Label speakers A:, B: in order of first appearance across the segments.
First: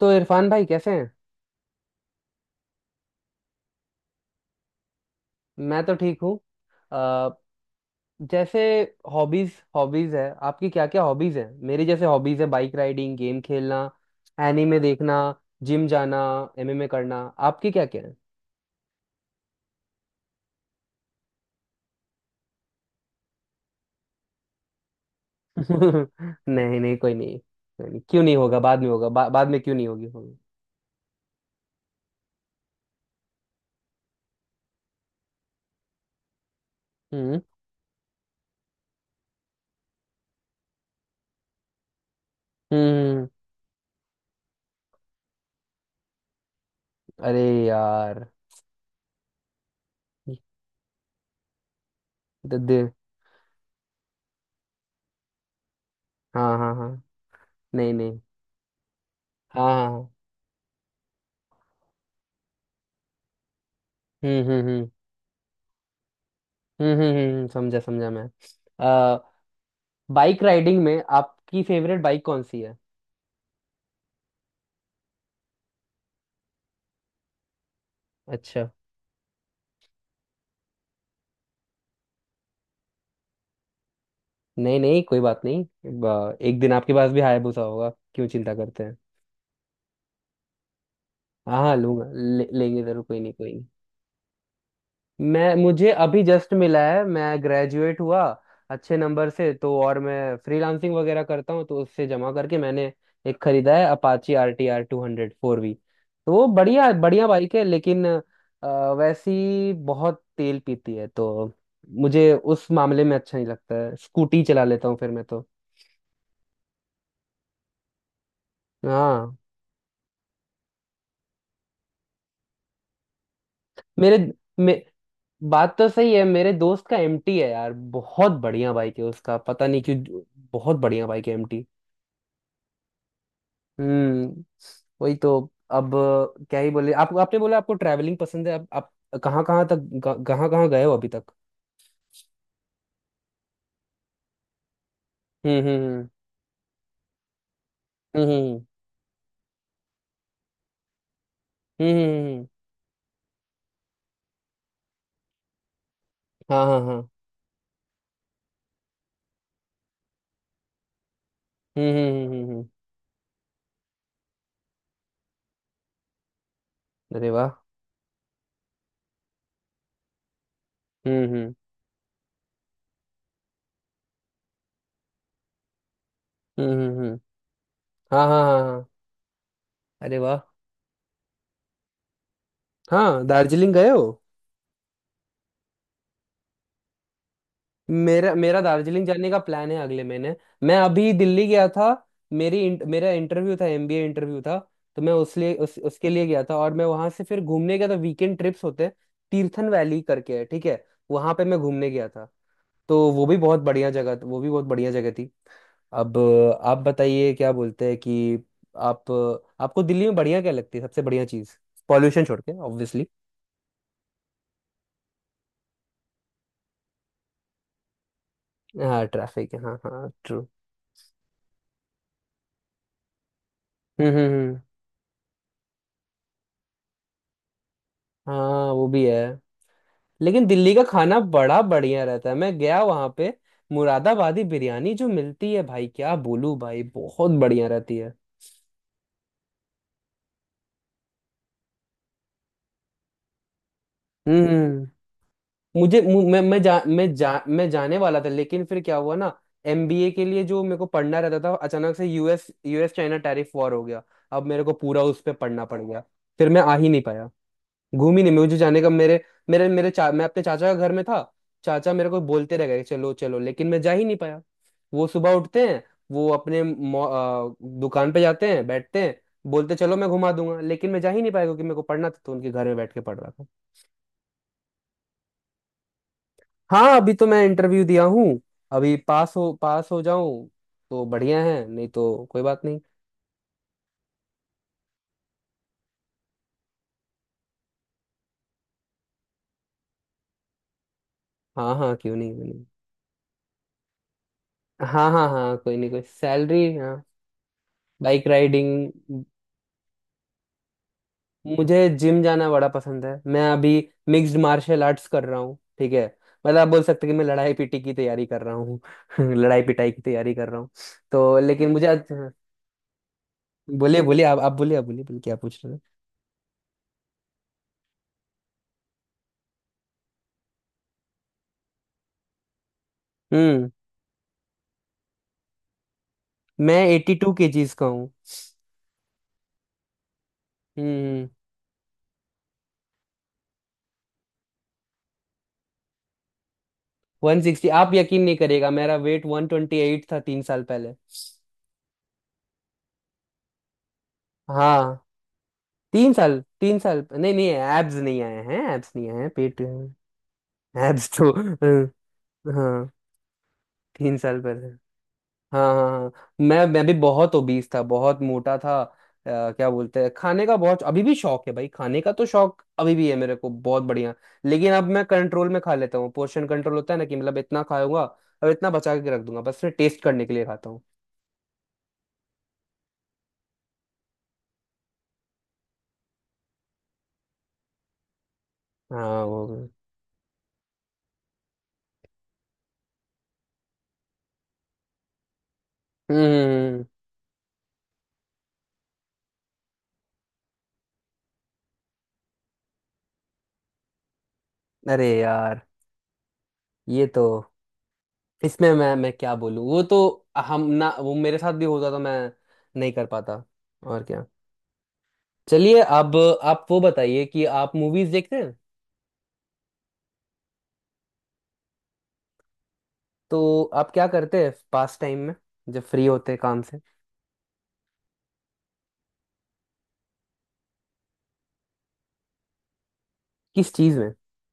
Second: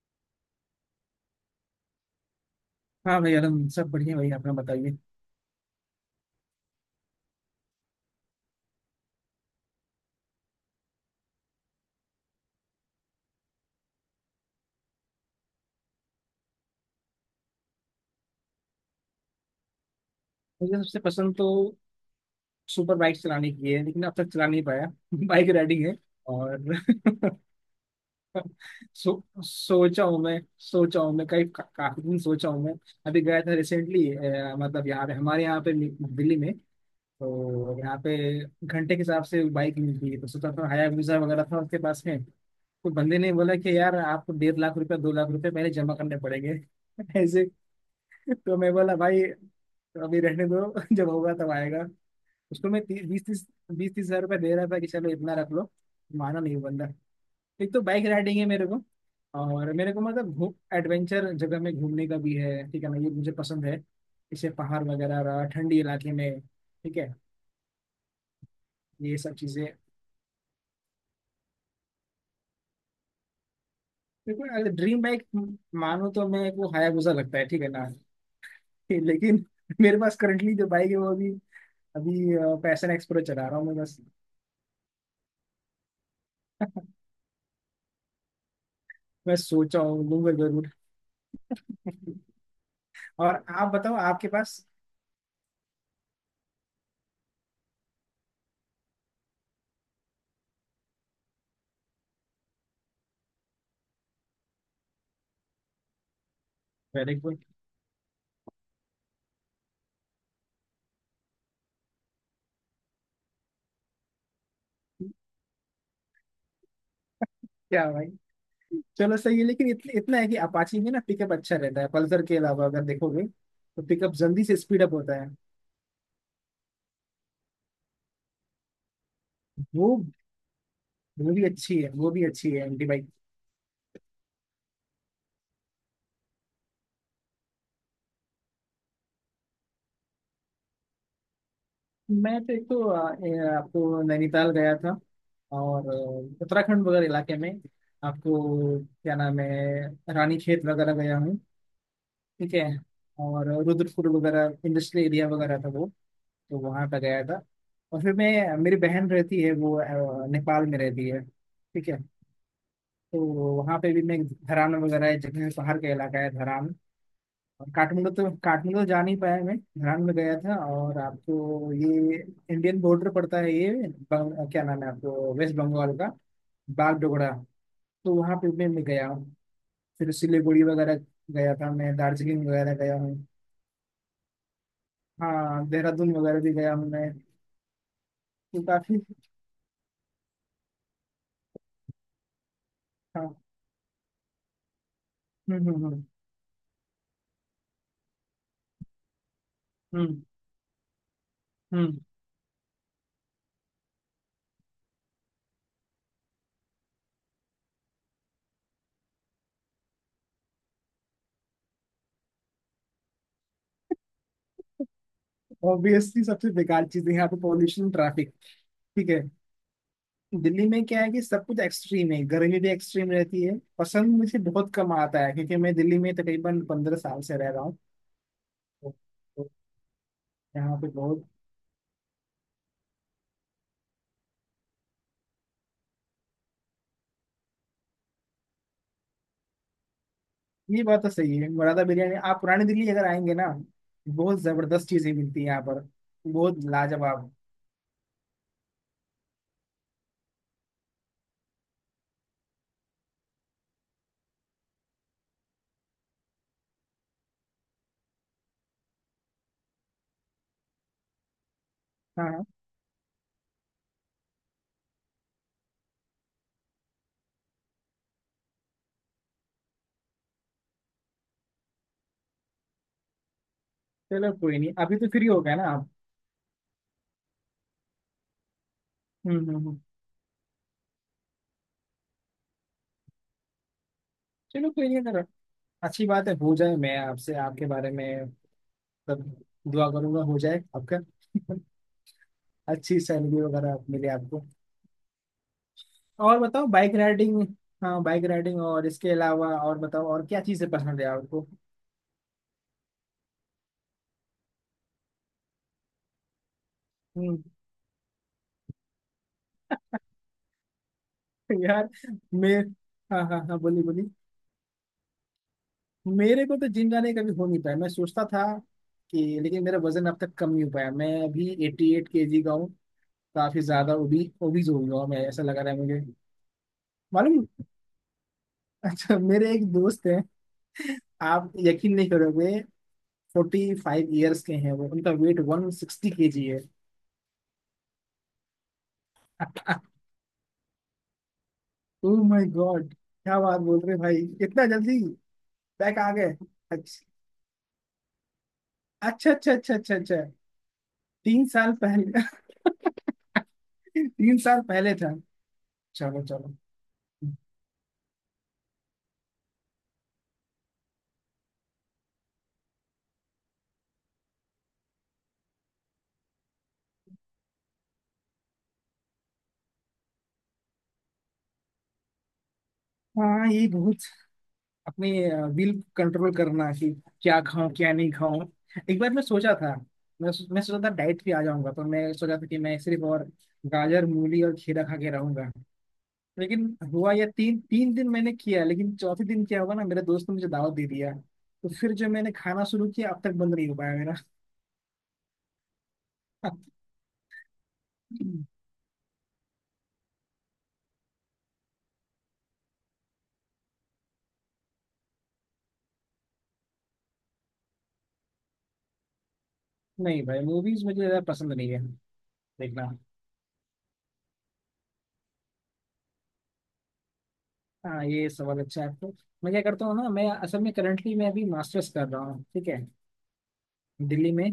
A: तो इरफान भाई कैसे हैं।
B: हाँ भाई आलम सब बढ़िया भाई अपना बताइए।
A: मैं तो ठीक हूँ। अ, जैसे हॉबीज, हॉबीज है आपकी क्या क्या हॉबीज है। मेरी जैसे हॉबीज है बाइक राइडिंग, गेम खेलना, एनीमे देखना, जिम जाना, एमएमए करना। आपकी क्या क्या है।
B: मुझे सबसे पसंद तो सुपर बाइक चलाने की है लेकिन अब तक चला नहीं पाया बाइक राइडिंग है। और
A: नहीं नहीं, कोई नहीं कोई नहीं, क्यों नहीं होगा, बाद में होगा,
B: सो
A: बाद में क्यों नहीं,
B: सोचा
A: होगी
B: हूँ
A: होगी।
B: मैं सोचा हूँ मैं कई का, काफी दिन सोचा हूँ मैं। अभी गया था रिसेंटली। मतलब यहाँ पे हमारे दिल्ली में।
A: हम्म
B: तो यहाँ पे घंटे के हिसाब से बाइक मिलती है। तो सोचा था हाया वीजा वगैरह था उसके पास में, तो बंदे
A: हम्म।
B: ने बोला कि यार आपको डेढ़ लाख रुपया दो लाख रुपया पहले जमा करने पड़ेंगे
A: अरे
B: ऐसे।
A: यार।
B: तो मैं बोला भाई तो अभी रहने दो जब होगा तब आएगा।
A: दे,
B: उसको
A: दे,
B: मैं ती, बीस तीस हजार रुपया दे रहा था कि चलो इतना रख लो। माना नहीं
A: हाँ
B: वो
A: हाँ
B: बंदा।
A: हाँ।
B: एक तो
A: नहीं
B: बाइक
A: नहीं।
B: राइडिंग है मेरे को।
A: हाँ
B: और
A: हाँ
B: मेरे को
A: हाँ।
B: मतलब घूम एडवेंचर जगह में घूमने का भी है, ठीक है ना, ये मुझे पसंद है
A: हम्म
B: जैसे
A: हम्म
B: पहाड़
A: हम्म
B: वगैरह रहा, ठंडी इलाके में, ठीक है।
A: समझा समझा मैं।
B: ये सब चीजें।
A: बाइक राइडिंग में आपकी फेवरेट बाइक कौन सी है।
B: देखो अगर ड्रीम बाइक मानो तो मैं, वो हायाबुसा लगता है ठीक है ना।
A: अच्छा।
B: लेकिन मेरे पास करंटली जो बाइक है, वो अभी अभी पैशन एक्सप्रो चला रहा हूँ मैं बस।
A: नहीं नहीं, कोई बात नहीं। एक दिन आपके पास भी हायाबुसा होगा, क्यों चिंता करते हैं।
B: मैं सोचा हूँ लूंगा जरूर।
A: हाँ हाँ, लूंगा, लेंगे जरूर, कोई नहीं
B: और
A: कोई।
B: आप बताओ आपके पास।
A: मैं मुझे अभी जस्ट मिला है, मैं ग्रेजुएट हुआ अच्छे नंबर से, तो और मैं फ्रीलांसिंग वगैरह करता हूँ, तो उससे जमा करके मैंने एक खरीदा है, अपाची RTR 200 4V। तो वो बढ़िया
B: वेरी
A: बढ़िया
B: गुड।
A: बाइक है लेकिन वैसी बहुत तेल पीती है, तो मुझे उस मामले में अच्छा नहीं लगता है, स्कूटी चला लेता हूँ फिर मैं तो।
B: क्या भाई। चलो
A: हाँ।
B: सही है लेकिन इतना है कि अपाची में ना पिकअप अच्छा रहता है, पल्सर के अलावा अगर देखोगे तो पिकअप
A: मेरे
B: जल्दी से
A: मे,
B: स्पीड अप होता है।
A: बात तो सही है, मेरे दोस्त का एमटी है यार, बहुत बढ़िया बाइक है उसका, पता नहीं
B: वो
A: क्यों बहुत बढ़िया बाइक
B: वो
A: है
B: भी
A: एमटी।
B: अच्छी है, वो भी अच्छी है एमटी बाइक।
A: हम्म। वही तो। अब क्या ही बोले, आपको आपने बोला आपको ट्रैवलिंग पसंद है, आप कहाँ कहाँ तक, कहाँ कहाँ गए हो अभी तक।
B: मैं तो एक तो आपको नैनीताल गया था।
A: हम्म
B: और
A: हम्म
B: उत्तराखंड वगैरह इलाके में,
A: हम्म
B: आपको क्या नाम है, रानीखेत वगैरह गया हूँ
A: हम्म।
B: ठीक है। और रुद्रपुर वगैरह इंडस्ट्रियल एरिया वगैरह था वो, तो
A: हाँ हाँ
B: वहाँ पे
A: हाँ।
B: गया था। और फिर मैं, मेरी बहन रहती है वो नेपाल में रहती है ठीक है।
A: हम्म।
B: तो वहाँ पे भी मैं धरान वगैरह, एक जगह है, पहाड़ का इलाका है धरान।
A: अरे वाह।
B: और काठमांडू तो जा नहीं पाया, मैं धरान में गया था। और
A: हम्म हम्म
B: आपको ये इंडियन बॉर्डर पड़ता है ये क्या नाम है, आपको वेस्ट बंगाल का
A: हम्म हम्म हम्म,
B: बागडोगरा। तो
A: हाँ
B: वहां
A: हाँ
B: पे
A: हाँ
B: मैं भी
A: हाँ।
B: गया हूँ। फिर
A: अरे वाह।
B: सिलीगुड़ी वगैरह गया था मैं, दार्जिलिंग वगैरह गया हूँ।
A: हाँ, दार्जिलिंग गए हो।
B: हाँ देहरादून वगैरह भी गया हूँ मैं।
A: मेरा, मेरा
B: तो काफी।
A: दार्जिलिंग जाने का प्लान है अगले महीने। मैं अभी दिल्ली गया था, मेरा
B: हाँ।
A: इंटरव्यू था, एमबीए इंटरव्यू था। तो मैं उस लिए,
B: हम्म।
A: उसके लिए गया था, और मैं वहां से फिर घूमने गया था, वीकेंड ट्रिप्स होते हैं, तीर्थन वैली
B: हम्म
A: करके है ठीक है, वहां पे मैं घूमने
B: हम्म।
A: गया था। तो वो भी बहुत बढ़िया जगह, वो भी बहुत बढ़िया जगह थी। अब आप बताइए, क्या बोलते हैं कि आप, आपको दिल्ली में बढ़िया क्या लगती है सबसे बढ़िया चीज, पॉल्यूशन छोड़ के ऑब्वियसली।
B: ऑब्वियसली सबसे बेकार चीज है यहाँ पे पॉल्यूशन ट्रैफिक।
A: हाँ
B: ठीक है।
A: ट्रैफिक है, हाँ हाँ ट्रू।
B: दिल्ली में क्या है कि सब कुछ एक्सट्रीम है, गर्मी भी एक्सट्रीम रहती है,
A: हम्म
B: पसंद
A: हम्म
B: मुझे
A: हम्म,
B: बहुत कम आता है क्योंकि मैं दिल्ली में तकरीबन पंद्रह साल से रह रहा हूँ।
A: हाँ वो
B: तो-
A: भी है।
B: तो
A: लेकिन दिल्ली
B: यहाँ
A: का
B: पे
A: खाना
B: बहुत।
A: बड़ा बढ़िया रहता है, मैं गया वहां पे। मुरादाबादी बिरयानी जो मिलती है भाई, क्या बोलूं भाई, बहुत बढ़िया रहती है।
B: ये बात तो सही है, मुरादा बिरयानी, आप पुरानी दिल्ली अगर आएंगे ना, बहुत
A: हम्म।
B: जबरदस्त चीजें मिलती हैं यहाँ पर।
A: मैं
B: बहुत
A: मैं
B: लाजवाब।
A: मैं जाने वाला था, लेकिन फिर क्या हुआ ना, एमबीए के लिए जो मेरे को पढ़ना रहता था, अचानक से US US China tariff war हो गया, अब मेरे को पूरा उस पर पढ़ना पड़ गया, फिर मैं आ ही नहीं पाया, घूमी नहीं, मुझे जाने का। मेरे मेरे मेरे चा, मैं अपने चाचा के घर में था, चाचा मेरे को
B: हाँ हाँ
A: बोलते रह गए चलो चलो, लेकिन मैं जा ही नहीं पाया। वो सुबह उठते हैं, वो अपने दुकान पे जाते हैं, बैठते हैं, बोलते चलो मैं घुमा दूंगा, लेकिन मैं जा ही नहीं पाया, क्योंकि मेरे को पढ़ना था, तो उनके घर में बैठ के पढ़ रहा था।
B: चलो कोई नहीं, अभी तो फ्री हो गए ना आप।
A: हाँ, अभी तो मैं इंटरव्यू दिया हूँ, अभी
B: हम्म हम्म हम्म।
A: पास हो जाऊं तो बढ़िया है, नहीं तो कोई बात नहीं।
B: चलो कोई नहीं, अगर अच्छी बात है हो जाए, मैं आपसे आपके बारे में सब दुआ करूंगा, हो जाए आपका।
A: हाँ हाँ, क्यों नहीं क्यों नहीं।
B: अच्छी सैलरी वगैरह आप मिले आपको।
A: हाँ हाँ हाँ, कोई नहीं कोई,
B: और
A: सैलरी
B: बताओ
A: हाँ।
B: Bike riding. हाँ बाइक
A: बाइक
B: राइडिंग, और
A: राइडिंग।
B: इसके अलावा और बताओ, और क्या चीजें पसंद है आपको।
A: मुझे जिम जाना बड़ा पसंद है, मैं अभी मिक्स्ड मार्शल आर्ट्स कर रहा हूँ ठीक है। मतलब आप बोल सकते हैं कि मैं
B: हम्म।
A: लड़ाई पिटी की तैयारी कर रहा हूँ, लड़ाई पिटाई की तैयारी कर रहा हूँ। तो लेकिन मुझे
B: यार
A: अच्छा-।
B: मैं, हाँ हाँ हाँ बोलिए
A: बोलिए
B: बोलिए।
A: बोलिए, आप बोलिए, आप बोलिए बोलिए, क्या पूछ रहे हैं।
B: मेरे को तो जिम जाने का कभी हो नहीं पाया, मैं सोचता था कि, लेकिन मेरा वजन अब तक कम नहीं हो पाया, मैं अभी एटी एट के जी का हूँ। काफी
A: हम्म।
B: ज्यादा ओबीज हो गया हूँ मैं, ऐसा लगा रहा है मुझे
A: मैं एट्टी टू
B: मालूम।
A: केजीज का हूँ।
B: अच्छा मेरे एक दोस्त हैं,
A: हम्म।
B: आप यकीन नहीं करोगे, फोर्टी फाइव ईयर्स के हैं वो, उनका weight one sixty K G है।
A: 160, आप यकीन नहीं करेगा, मेरा वेट वन ट्वेंटी एट था 3 साल पहले।
B: ओ माय गॉड, क्या बात बोल रहे हैं भाई, इतना
A: हाँ।
B: जल्दी बैक आ
A: तीन
B: गए।
A: साल 3 साल,
B: अच्छा
A: नहीं नहीं एब्स नहीं आए हैं, एब्स नहीं आए हैं,
B: अच्छा अच्छा
A: पेट।
B: अच्छा अच्छा अच्छा।
A: एब्स तो
B: तीन साल पहले।
A: हाँ, तीन
B: तीन
A: साल
B: साल
A: पहले
B: पहले था।
A: हाँ हाँ हाँ।
B: चलो चलो।
A: मैं भी बहुत ओबीस था, बहुत मोटा था। क्या बोलते हैं, खाने का बहुत अभी भी शौक है भाई, खाने का तो शौक अभी भी है मेरे को बहुत बढ़िया। लेकिन अब मैं कंट्रोल में खा लेता हूँ, पोर्शन कंट्रोल होता है ना, कि मतलब इतना खाऊंगा और इतना बचा के रख दूंगा, बस फिर टेस्ट करने के लिए खाता हूँ।
B: हाँ ये बहुत, अपने विल कंट्रोल करना कि क्या खाऊं क्या नहीं खाऊं। एक बार मैं
A: हाँ वो
B: सोचा था,
A: भी।
B: मैं सोचा था डाइट पे आ जाऊंगा, पर मैं सोचा था कि मैं सिर्फ और गाजर मूली और खीरा खा के रहूंगा। लेकिन
A: हम्म।
B: हुआ यह, तीन तीन दिन मैंने किया, लेकिन चौथे दिन क्या हुआ ना, मेरे दोस्त ने मुझे दावत दे दिया। तो फिर जो मैंने खाना शुरू किया, अब तक बंद नहीं हो पाया मेरा।
A: अरे यार, ये तो, इसमें मैं क्या बोलूँ, वो तो, हम ना, वो मेरे साथ भी होता तो मैं नहीं कर पाता। और क्या। चलिए अब आप वो बताइए कि आप मूवीज देखते हैं।
B: नहीं भाई मूवीज मुझे ज्यादा पसंद नहीं है देखना।
A: तो आप क्या करते हैं पास टाइम में, जब फ्री होते हैं काम से।
B: हाँ ये सवाल अच्छा है आपको। मैं क्या करता हूँ ना, मैं असल में करंटली मैं अभी मास्टर्स कर रहा हूँ ठीक है।
A: किस चीज में।
B: दिल्ली में,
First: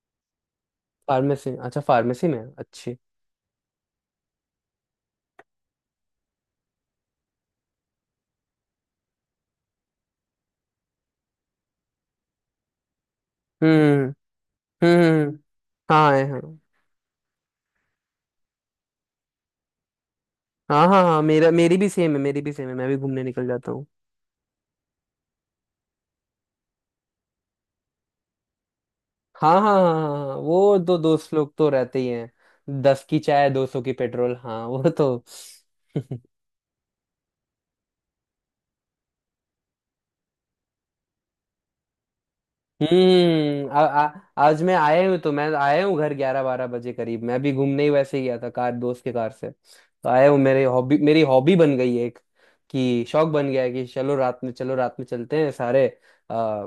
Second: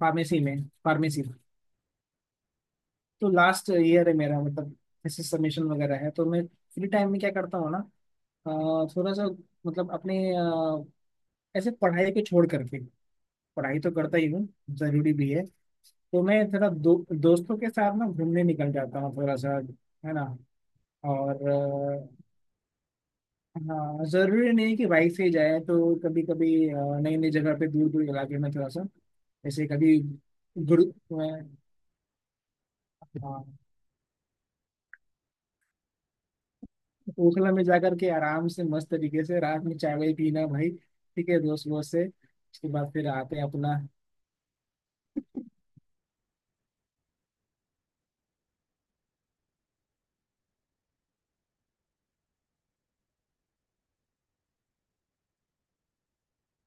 B: फार्मेसी में, फार्मेसी।
A: फार्मेसी, अच्छा फार्मेसी में अच्छी।
B: तो लास्ट ईयर है मेरा, मतलब ऐसे सबमिशन वगैरह है। तो मैं फ्री टाइम में क्या करता हूँ ना, अ, थोड़ा सा, मतलब अपने ऐसे पढ़ाई को छोड़ करके, पढ़ाई तो
A: हम्म
B: करता ही हूँ,
A: हम्म
B: जरूरी भी
A: हम्म,
B: है।
A: हाँ
B: तो
A: है
B: मैं
A: हाँ।
B: थोड़ा दोस्तों के साथ ना घूमने निकल जाता हूँ थोड़ा सा, है ना।
A: हाँ हाँ हाँ
B: और
A: मेरा, मेरी भी सेम है, मेरी भी सेम है, मैं भी घूमने निकल जाता हूँ।
B: हाँ जरूरी नहीं कि बाइक से ही जाए, तो कभी कभी नई नई जगह पे, दूर दूर इलाके में थोड़ा सा।
A: हाँ
B: जैसे
A: हाँ हाँ
B: कभी
A: हाँ हाँ, वो
B: गुरु
A: तो दोस्त
B: अ,
A: लोग तो रहते ही हैं, 10 की चाय,
B: हाँ,
A: 200 की पेट्रोल, हाँ वो तो।
B: ओखला में जाकर के आराम से मस्त तरीके से रात में चाय वाय पीना भाई, ठीक है, दोस्त वोस्त से, उसके बाद फिर आते हैं
A: हम्म।
B: अपना।
A: आ, आ, आज मैं आया हूँ, तो मैं आया हूँ घर 11-12 बजे करीब, मैं अभी घूमने ही वैसे ही गया था, कार दोस्त के कार से तो आया हूँ। मेरे हॉबी मेरी हॉबी बन गई है एक, कि शौक बन गया है कि चलो रात में, चलो रात में चलते हैं सारे, आ,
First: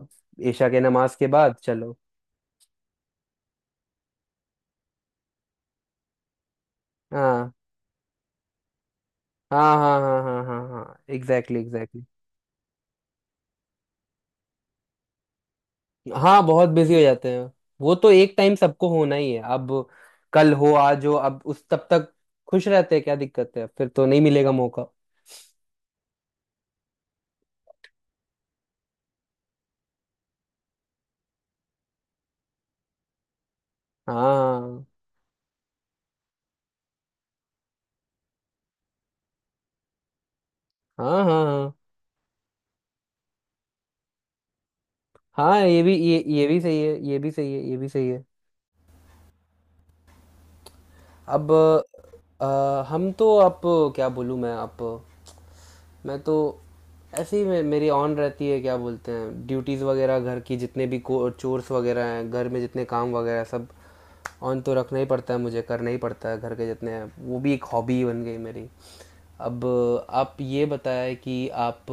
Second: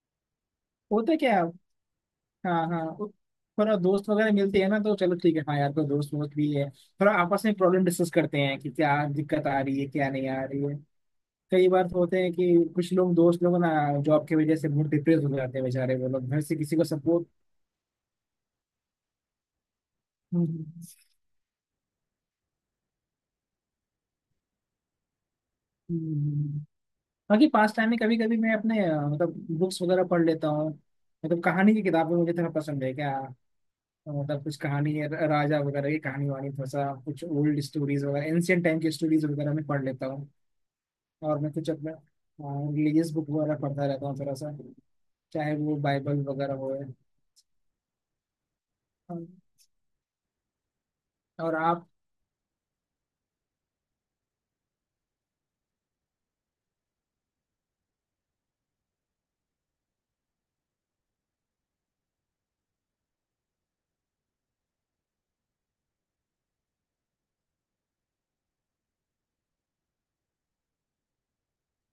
A: ईशा के नमाज
B: होता
A: के
B: क्या है
A: बाद चलो।
B: क्या। हाँ हाँ थोड़ा दोस्त वगैरह मिलते हैं ना, तो चलो ठीक है, हाँ यार कोई दोस्त वोस्त भी है, थोड़ा आपस
A: हाँ
B: में प्रॉब्लम डिस्कस करते हैं कि क्या दिक्कत आ
A: हाँ
B: रही है,
A: हाँ
B: क्या
A: हाँ
B: नहीं
A: हाँ
B: आ रही
A: हाँ
B: है।
A: हाँ, एग्जैक्टली
B: कई बार तो
A: एग्जैक्टली।
B: होते हैं कि कुछ लोग, दोस्त लोग ना जॉब की वजह से बहुत डिप्रेस हो जाते हैं बेचारे, वो लोग घर
A: हाँ
B: से
A: बहुत
B: किसी को
A: बिजी हो जाते हैं, वो तो एक टाइम सबको होना ही है अब, कल हो आज
B: सपोर्ट।
A: हो, अब उस तब तक खुश रहते हैं, क्या दिक्कत है, फिर तो नहीं मिलेगा मौका।
B: बाकी पास टाइम में कभी कभी मैं अपने मतलब बुक्स वगैरह पढ़ लेता हूँ, मतलब कहानी की किताबें मुझे थोड़ा पसंद है क्या। मतलब कुछ
A: हाँ
B: कहानी है, राजा वगैरह की कहानी वानी, थोड़ा सा कुछ ओल्ड स्टोरीज वगैरह, एंशियंट टाइम की स्टोरीज वगैरह मैं पढ़ लेता हूँ।
A: हाँ
B: और
A: हाँ
B: मैं कुछ
A: हाँ
B: अपना रिलीजियस बुक वगैरह पढ़ता रहता हूँ थोड़ा सा, चाहे
A: हाँ,
B: वो
A: ये भी,
B: बाइबल
A: ये
B: वगैरह
A: भी
B: हो।
A: सही है, ये भी सही है, ये भी सही है।
B: अ,
A: अब
B: और आप।
A: अ, हम तो, आप क्या बोलूँ, मैं आप, मैं तो ऐसे ही मेरी ऑन रहती है, क्या बोलते हैं, ड्यूटीज़ वगैरह घर की, जितने भी को चोर्स वगैरह हैं घर में, जितने काम वगैरह हैं, सब ऑन तो रखना ही पड़ता है, मुझे करना ही पड़ता है घर के जितने हैं, वो भी एक हॉबी बन गई मेरी। अब आप ये बताएं कि आप,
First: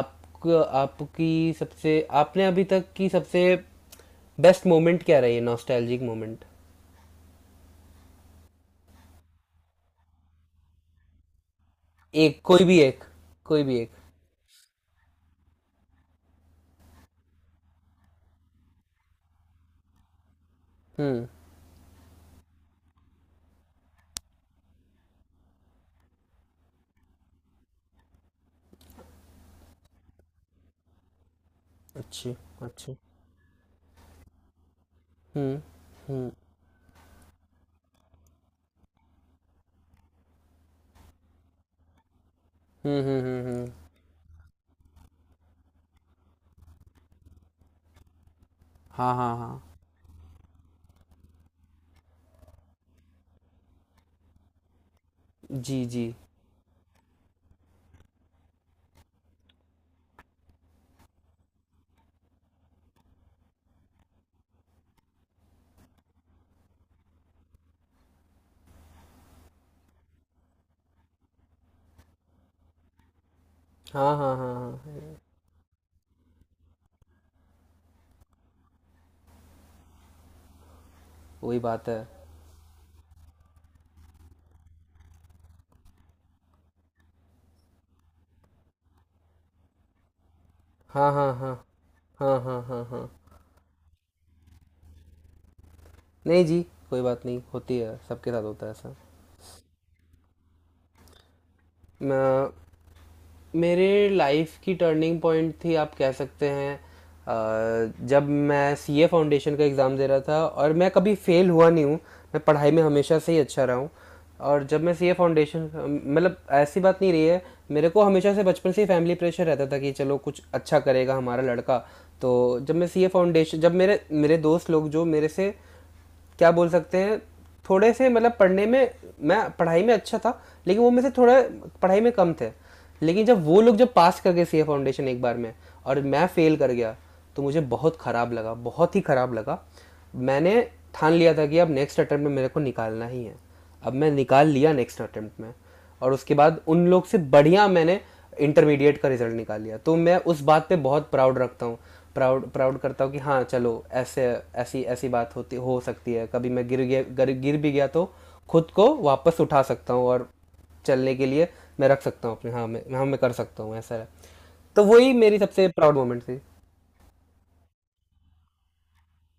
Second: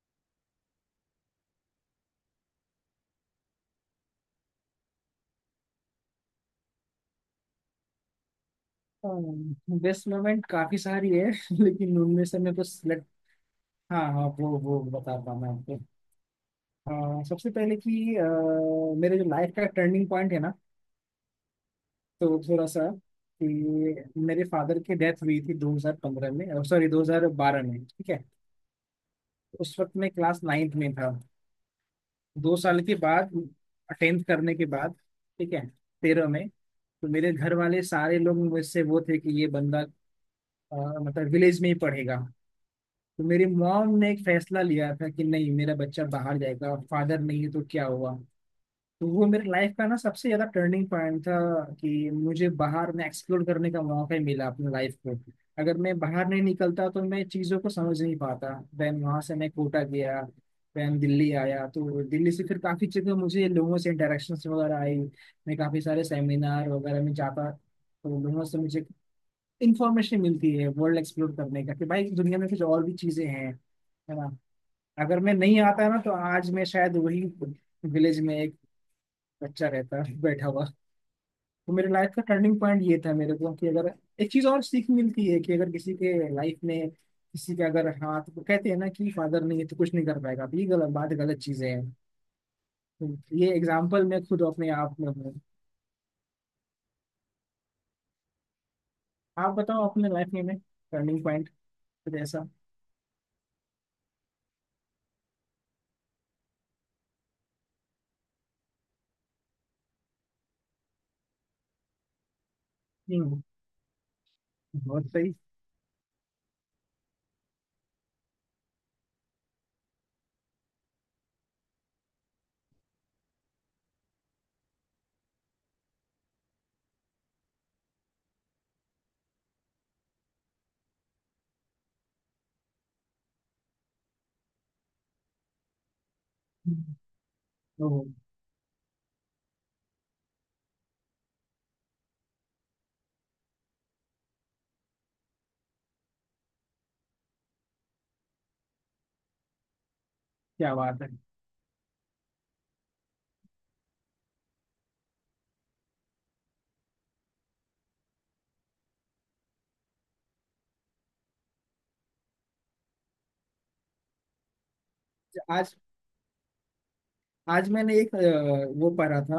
A: आप आपकी सबसे, आपने अभी तक की सबसे बेस्ट मोमेंट क्या रही है, नॉस्टैल्जिक मोमेंट।
B: बेस्ट मोमेंट काफी सारी है लेकिन उनमें से
A: एक
B: मैं
A: कोई
B: कुछ
A: भी एक, कोई भी एक।
B: हाँ हाँ वो, बताता हूँ मैं आपको। सबसे पहले कि मेरे जो लाइफ का टर्निंग पॉइंट है ना,
A: हम्म।
B: तो थोड़ा सा, कि मेरे फादर की डेथ हुई थी 2015 में, सॉरी 2012 में, ठीक है। उस वक्त मैं क्लास नाइन्थ में था।
A: अच्छी,
B: दो साल के
A: अच्छी।
B: बाद टेंथ करने के बाद, ठीक
A: हम्म
B: है, तेरह
A: हम्म
B: में, तो मेरे घर वाले सारे लोग मुझसे वो थे कि ये बंदा अ, मतलब विलेज में ही पढ़ेगा।
A: हम्म हम्म
B: तो मेरी
A: हम्म हम्म।
B: मॉम ने एक फैसला लिया था कि नहीं, मेरा बच्चा बाहर जाएगा, फादर नहीं है तो क्या हुआ। तो
A: हाँ
B: वो
A: हाँ
B: मेरे
A: हाँ।
B: लाइफ का ना सबसे ज्यादा टर्निंग पॉइंट था, कि मुझे बाहर में एक्सप्लोर करने का मौका ही मिला अपनी लाइफ को। अगर
A: जी
B: मैं
A: जी।
B: बाहर नहीं निकलता तो मैं चीज़ों को समझ नहीं पाता। देन वहाँ से मैं कोटा गया, देन दिल्ली आया, तो दिल्ली से फिर काफ़ी जगह मुझे लोगों से इंटरेक्शंस वगैरह आई। मैं काफ़ी सारे सेमिनार वगैरह में जाता, तो लोगों से मुझे इंफॉर्मेशन मिलती है, वर्ल्ड एक्सप्लोर करने का, कि भाई इस दुनिया में कुछ और भी चीजें हैं,
A: हाँ
B: है ना।
A: हाँ हाँ हाँ।
B: अगर मैं नहीं आता ना, तो आज मैं शायद वही विलेज में एक बच्चा रहता बैठा हुआ।
A: वही
B: तो
A: बात
B: मेरे
A: है।
B: लाइफ का टर्निंग पॉइंट ये था मेरे को, कि अगर एक चीज और सीख मिलती है कि अगर किसी के लाइफ में किसी का अगर हाथ, तो कहते हैं ना कि फादर नहीं है तो कुछ नहीं कर पाएगा, तो ये गलत
A: हाँ
B: बात,
A: हाँ
B: गलत
A: हाँ
B: चीजें हैं।
A: हाँ हाँ हाँ हाँ।
B: तो ये एग्जाम्पल मैं खुद अपने आप में हूँ।
A: नहीं जी, कोई बात नहीं, होती है सबके साथ होता है ऐसा।
B: आप बताओ अपने लाइफ में टर्निंग पॉइंट कुछ ऐसा।
A: मैं मेरे लाइफ की टर्निंग पॉइंट थी आप कह सकते हैं, जब मैं सीए फाउंडेशन का एग्ज़ाम दे रहा था, और मैं कभी फेल हुआ नहीं हूँ, मैं पढ़ाई में हमेशा से ही
B: हम्म।
A: अच्छा रहा हूँ। और जब मैं
B: बहुत
A: सीए
B: सही।
A: फाउंडेशन, मतलब ऐसी बात नहीं रही है, मेरे को हमेशा से बचपन से ही फैमिली प्रेशर रहता था कि चलो कुछ अच्छा करेगा हमारा लड़का। तो जब मैं सीए फाउंडेशन, जब मेरे मेरे दोस्त लोग, जो मेरे से क्या बोल सकते हैं, थोड़े से मतलब पढ़ने में, मैं पढ़ाई में अच्छा था लेकिन वो मेरे से थोड़ा पढ़ाई में कम थे, लेकिन जब वो लोग जब पास कर गए सी ए फाउंडेशन एक बार में, और मैं फेल कर गया,
B: हम्म,
A: तो मुझे बहुत
B: ओह
A: ख़राब लगा, बहुत ही ख़राब लगा। मैंने ठान लिया था कि अब नेक्स्ट अटेम्प्ट में मेरे को निकालना ही है, अब मैं निकाल लिया नेक्स्ट अटेम्प्ट में, और उसके बाद उन लोग से बढ़िया मैंने इंटरमीडिएट का रिजल्ट निकाल लिया, तो मैं उस बात
B: क्या
A: पे
B: बात है।
A: बहुत प्राउड रखता हूँ, प्राउड प्राउड करता हूँ कि हाँ चलो, ऐसे ऐसी ऐसी बात होती, हो सकती है कभी मैं गिर गया, गिर भी गया तो खुद को वापस उठा सकता हूँ, और चलने के लिए मैं रख सकता हूँ अपने, हाँ मैं, हाँ मैं कर सकता हूँ ऐसा है। तो वही मेरी सबसे
B: आज
A: प्राउड मोमेंट थी।
B: आज मैंने एक वो पढ़ा था,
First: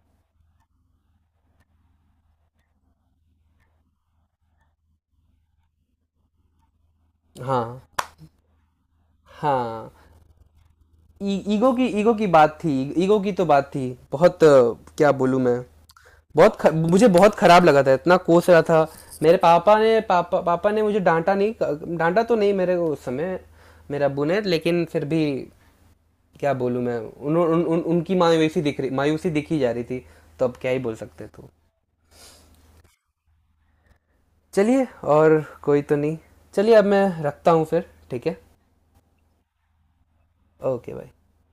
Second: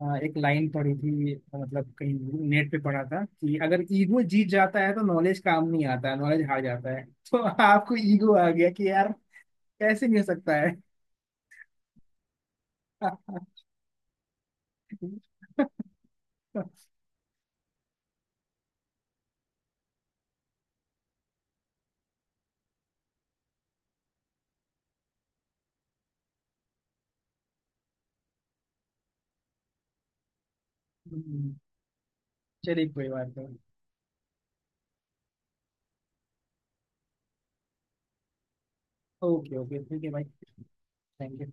B: एक लाइन पढ़ी थी, मतलब कहीं नेट पे पढ़ा था, कि अगर ईगो जीत जाता है तो नॉलेज काम नहीं आता है, नॉलेज हार जाता है। तो
A: हाँ
B: आपको ईगो आ गया कि यार
A: हाँ।
B: कैसे नहीं हो सकता है।
A: ईगो की बात थी, ईगो की तो बात थी। बहुत क्या बोलूं मैं, मुझे बहुत खराब लगा था, इतना कोस रहा था। मेरे पापा ने पापा पापा ने मुझे डांटा नहीं, डांटा तो नहीं मेरे को उस समय मेरे अब्बू ने, लेकिन फिर भी, क्या बोलूं मैं, उन, उन, उन, उनकी मायूसी दिखी जा रही थी, तो अब क्या ही बोल सकते तो।
B: चलिए कोई बात नहीं।
A: चलिए, और कोई तो नहीं, चलिए अब मैं रखता हूँ फिर, ठीक है।
B: ओके ओके ठीक है भाई।
A: ओके भाई।
B: Thank you.